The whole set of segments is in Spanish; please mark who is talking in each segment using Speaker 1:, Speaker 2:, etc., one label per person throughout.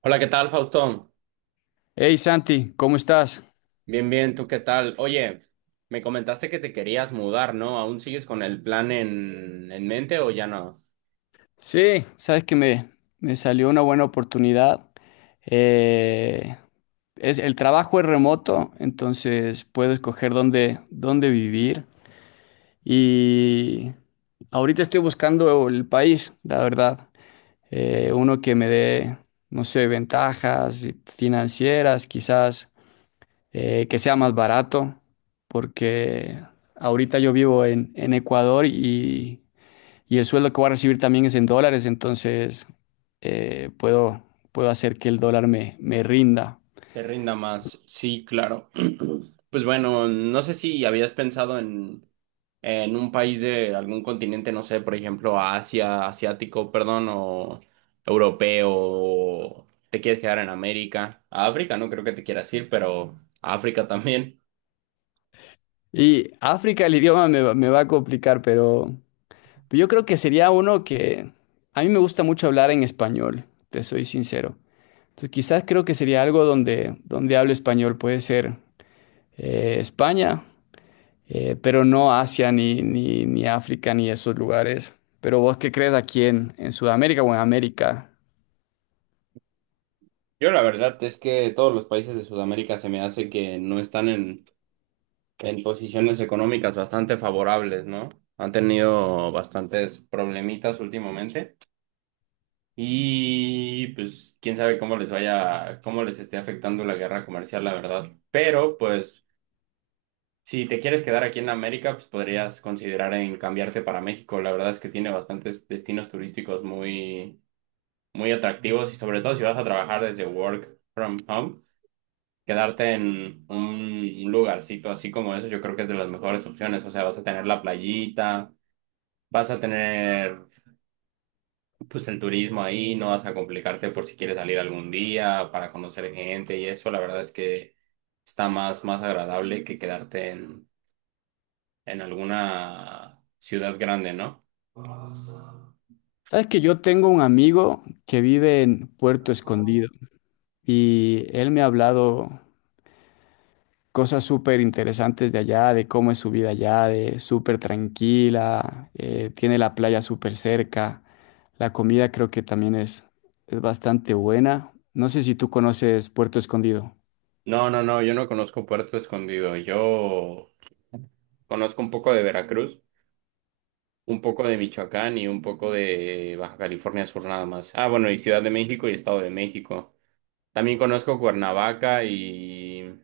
Speaker 1: Hola, ¿qué tal, Faustón?
Speaker 2: Hey Santi, ¿cómo estás?
Speaker 1: Bien, bien, ¿tú qué tal? Oye, me comentaste que te querías mudar, ¿no? ¿Aún sigues con el plan en mente o ya no?
Speaker 2: Sí, sabes que me salió una buena oportunidad. Eh, el trabajo es remoto, entonces puedo escoger dónde vivir. Y ahorita estoy buscando el país, la verdad. Uno que me dé, no sé, ventajas financieras, quizás que sea más barato, porque ahorita yo vivo en Ecuador y el sueldo que voy a recibir también es en dólares, entonces eh, puedo, puedo hacer que el dólar me rinda.
Speaker 1: Te rinda más. Sí, claro. Pues bueno, no sé si habías pensado en un país de algún continente, no sé, por ejemplo, Asia, asiático, perdón, o europeo, o te quieres quedar en América. A África no creo que te quieras ir, pero a África también.
Speaker 2: Y África, el idioma me va a complicar, pero yo creo que sería uno que a mí me gusta mucho hablar en español, te soy sincero. Entonces quizás creo que sería algo donde hable español, puede ser España, pero no Asia ni África ni esos lugares. Pero ¿vos qué crees aquí en Sudamérica o en América?
Speaker 1: Yo la verdad es que todos los países de Sudamérica se me hace que no están en posiciones económicas bastante favorables, ¿no? Han tenido bastantes problemitas últimamente y pues quién sabe cómo les vaya, cómo les esté afectando la guerra comercial, la verdad. Pero pues si te quieres quedar aquí en América, pues podrías considerar en cambiarte para México. La verdad es que tiene bastantes destinos turísticos muy, muy atractivos y sobre todo si vas a trabajar desde work from home. Quedarte en un lugarcito así como eso, yo creo que es de las mejores opciones. O sea, vas a tener la playita, vas a tener pues el turismo ahí, no vas a complicarte por si quieres salir algún día para conocer gente y eso, la verdad es que está más, más agradable que quedarte en alguna ciudad grande, ¿no?
Speaker 2: Sabes que yo tengo un amigo que vive en Puerto Escondido y él me ha hablado cosas súper interesantes de allá, de cómo es su vida allá, de súper tranquila, tiene la playa súper cerca, la comida creo que también es bastante buena. No sé si tú conoces Puerto Escondido,
Speaker 1: No, no, no, yo no conozco Puerto Escondido, yo conozco un poco de Veracruz. Un poco de Michoacán y un poco de Baja California Sur nada más. Ah, bueno, y Ciudad de México y Estado de México. También conozco Cuernavaca y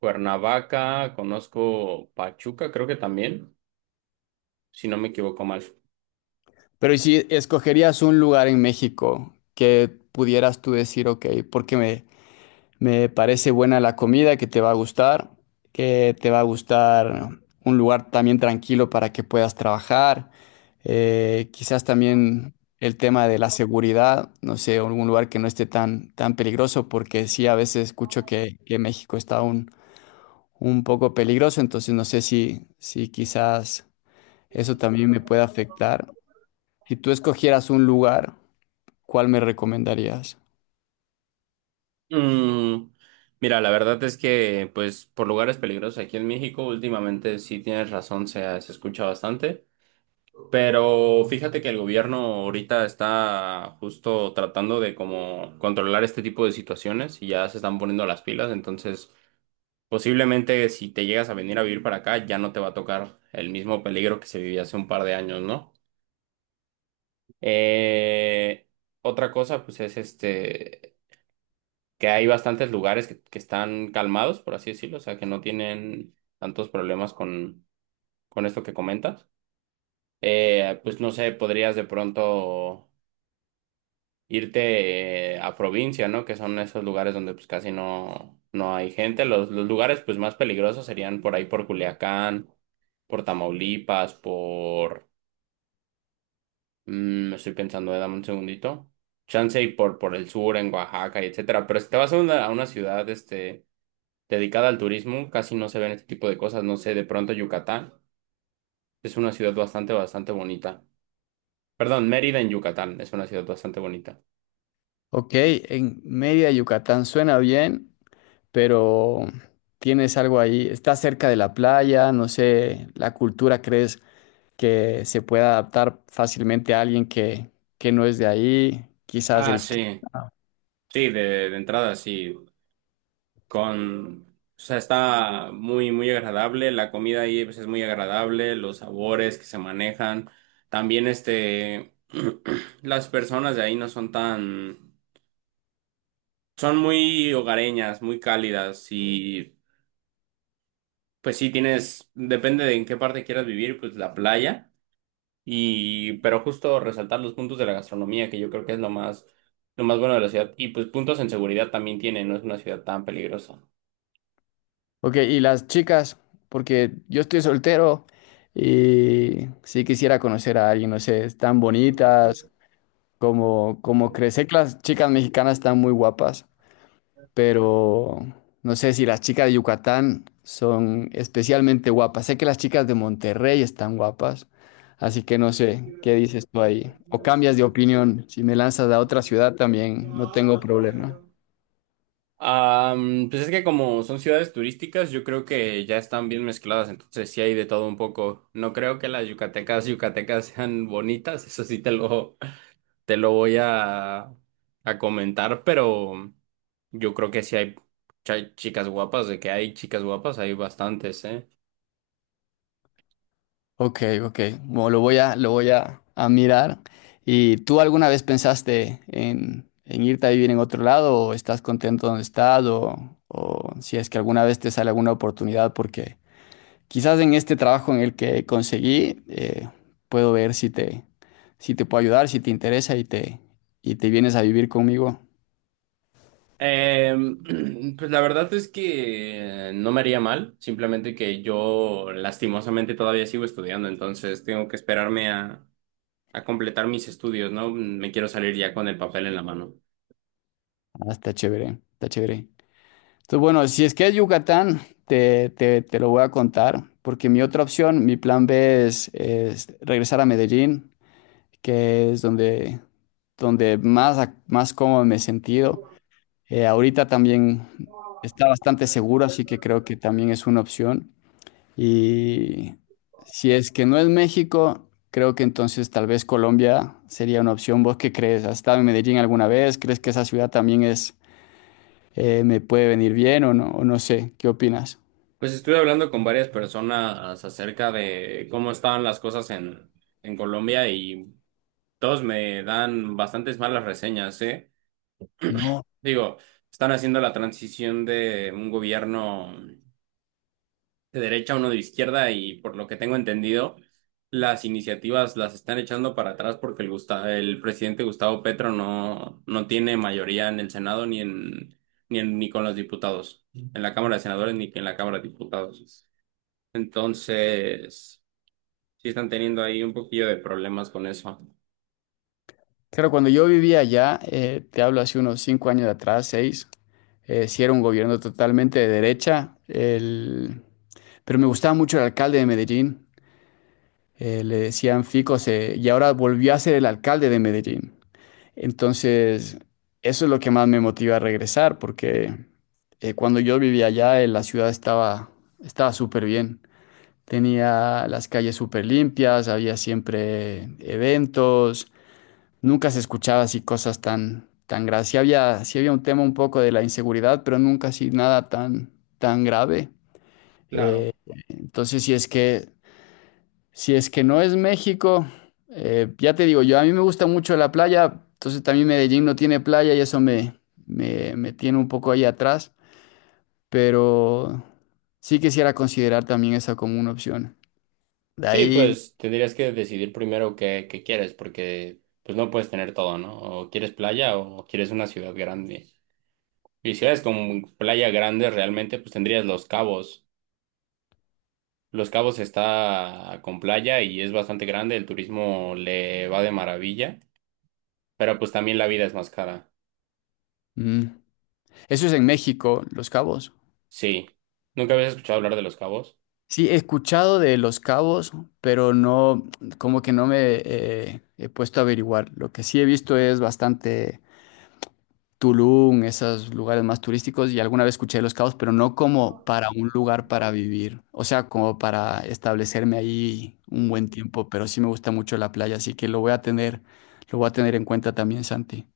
Speaker 1: Cuernavaca, conozco Pachuca, creo que también, si no me equivoco mal.
Speaker 2: pero ¿y si escogerías un lugar en México que pudieras tú decir, ok, porque me, me parece buena la comida, que te va a gustar, que te va a gustar un lugar también tranquilo para que puedas trabajar. Quizás también el tema de la seguridad, no sé, algún lugar que no esté tan peligroso, porque sí, a veces escucho que México está un poco peligroso, entonces no sé si quizás eso también me puede afectar. Si tú escogieras un lugar, ¿cuál me recomendarías?
Speaker 1: Mm, mira, la verdad es que, pues, por lugares peligrosos aquí en México, últimamente sí tienes razón, se escucha bastante. Pero fíjate que el gobierno ahorita está justo tratando de como controlar este tipo de situaciones y ya se están poniendo las pilas, entonces posiblemente si te llegas a venir a vivir para acá ya no te va a tocar el mismo peligro que se vivía hace un par de años, ¿no? Eh, otra cosa pues es este que hay bastantes lugares que están calmados, por así decirlo, o sea que no tienen tantos problemas con esto que comentas. Pues no sé, podrías de pronto irte a provincia, ¿no? Que son esos lugares donde pues casi no hay gente. Los lugares pues más peligrosos serían por ahí por Culiacán, por Tamaulipas, por... estoy pensando, dame un segundito. Chance y por el sur, en Oaxaca, y etcétera. Pero si te vas a una ciudad este, dedicada al turismo, casi no se ven este tipo de cosas. No sé, de pronto Yucatán es una ciudad bastante, bastante bonita. Perdón, Mérida en Yucatán es una ciudad bastante bonita.
Speaker 2: Ok, en Mérida, Yucatán, suena bien. Pero tienes algo ahí, está cerca de la playa, no sé, la cultura crees que se pueda adaptar fácilmente a alguien que no es de ahí, quizás
Speaker 1: Ah,
Speaker 2: el... cli-
Speaker 1: sí, sí, de entrada sí. Con, o sea, está muy, muy agradable. La comida ahí pues, es muy agradable, los sabores que se manejan. También, este, las personas de ahí no son tan, son muy hogareñas, muy cálidas y pues sí tienes, depende de en qué parte quieras vivir, pues la playa. Y, pero justo resaltar los puntos de la gastronomía, que yo creo que es lo más bueno de la ciudad. Y pues puntos en seguridad también tiene, no es una ciudad tan peligrosa.
Speaker 2: Ok, y las chicas, porque yo estoy soltero y sí quisiera conocer a alguien, no sé, están bonitas, como, como crees, sé que las chicas mexicanas están muy guapas. Pero no sé si las chicas de Yucatán son especialmente guapas. Sé que las chicas de Monterrey están guapas, así que no sé qué dices tú ahí. O cambias de opinión, si me lanzas a otra ciudad también, no tengo problema.
Speaker 1: Pues es que como son ciudades turísticas, yo creo que ya están bien mezcladas, entonces sí hay de todo un poco. No creo que las yucatecas yucatecas sean bonitas, eso sí te lo voy a comentar, pero yo creo que sí hay chicas guapas, de que hay chicas guapas, hay bastantes, ¿eh?
Speaker 2: Ok, ok, bueno, lo voy a mirar. ¿Y tú alguna vez pensaste en irte a vivir en otro lado o estás contento donde estás o si es que alguna vez te sale alguna oportunidad porque quizás en este trabajo en el que conseguí, puedo ver si te puedo ayudar, si te interesa y te vienes a vivir conmigo.
Speaker 1: Pues la verdad es que no me haría mal, simplemente que yo lastimosamente todavía sigo estudiando, entonces tengo que esperarme a completar mis estudios, ¿no? Me quiero salir ya con el papel en la mano.
Speaker 2: Ah, está chévere, está chévere. Entonces, bueno, si es que es Yucatán, te lo voy a contar, porque mi otra opción, mi plan B es regresar a Medellín, que es donde más cómodo me he sentido. Ahorita también está bastante seguro, así que creo que también es una opción. Y si es que no es México, creo que entonces tal vez Colombia sería una opción. ¿Vos qué crees? ¿Has estado en Medellín alguna vez? ¿Crees que esa ciudad también me puede venir bien o no? O no sé, ¿qué opinas?
Speaker 1: Pues estuve hablando con varias personas acerca de cómo estaban las cosas en Colombia y todos me dan bastantes malas reseñas, ¿eh?
Speaker 2: No.
Speaker 1: Digo, están haciendo la transición de un gobierno de derecha, uno de izquierda y por lo que tengo entendido, las iniciativas las están echando para atrás porque el presidente Gustavo Petro no tiene mayoría en el Senado ni con los diputados, en la Cámara de Senadores ni en la Cámara de Diputados. Entonces, sí están teniendo ahí un poquillo de problemas con eso.
Speaker 2: Claro, cuando yo vivía allá, te hablo hace unos 5 años atrás, 6, sí era un gobierno totalmente de derecha, pero me gustaba mucho el alcalde de Medellín, le decían Fico, y ahora volvió a ser el alcalde de Medellín. Entonces, eso es lo que más me motiva a regresar, porque cuando yo vivía allá, la ciudad estaba súper bien. Tenía las calles súper limpias, había siempre eventos, nunca se escuchaba así cosas tan graves. Sí había un tema un poco de la inseguridad, pero nunca así nada tan grave. Eh,
Speaker 1: Claro.
Speaker 2: entonces, si es que no es México, ya te digo, yo a mí me gusta mucho la playa, entonces también Medellín no tiene playa y eso me tiene un poco ahí atrás, pero sí quisiera considerar también esa como una opción. De
Speaker 1: Sí,
Speaker 2: ahí,
Speaker 1: pues tendrías que decidir primero qué, qué quieres, porque pues no puedes tener todo, ¿no? O quieres playa o quieres una ciudad grande. Y si eres con playa grande, realmente pues tendrías Los Cabos. Los Cabos está con playa y es bastante grande, el turismo le va de maravilla, pero pues también la vida es más cara.
Speaker 2: mm, eso es en México, Los Cabos.
Speaker 1: Sí. ¿Nunca habías escuchado hablar de Los Cabos?
Speaker 2: Sí, he escuchado de Los Cabos, pero no, como que no me he puesto a averiguar. Lo que sí he visto es bastante Tulum, esos lugares más turísticos, y alguna vez escuché de Los Cabos, pero no como para un lugar para vivir, o sea, como para establecerme ahí un buen tiempo, pero sí me gusta mucho la playa, así que lo voy a tener en cuenta también, Santi.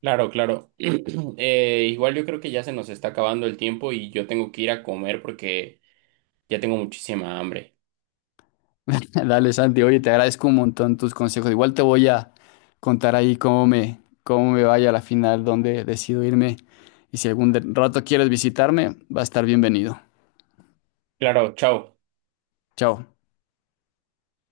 Speaker 1: Claro, claro. Igual yo creo que ya se nos está acabando el tiempo y yo tengo que ir a comer porque ya tengo muchísima hambre.
Speaker 2: Dale, Santi, oye, te agradezco un montón tus consejos. Igual te voy a contar ahí cómo me vaya a la final, dónde decido irme, y si algún rato quieres visitarme, va a estar bienvenido.
Speaker 1: Claro, chao.
Speaker 2: Chao.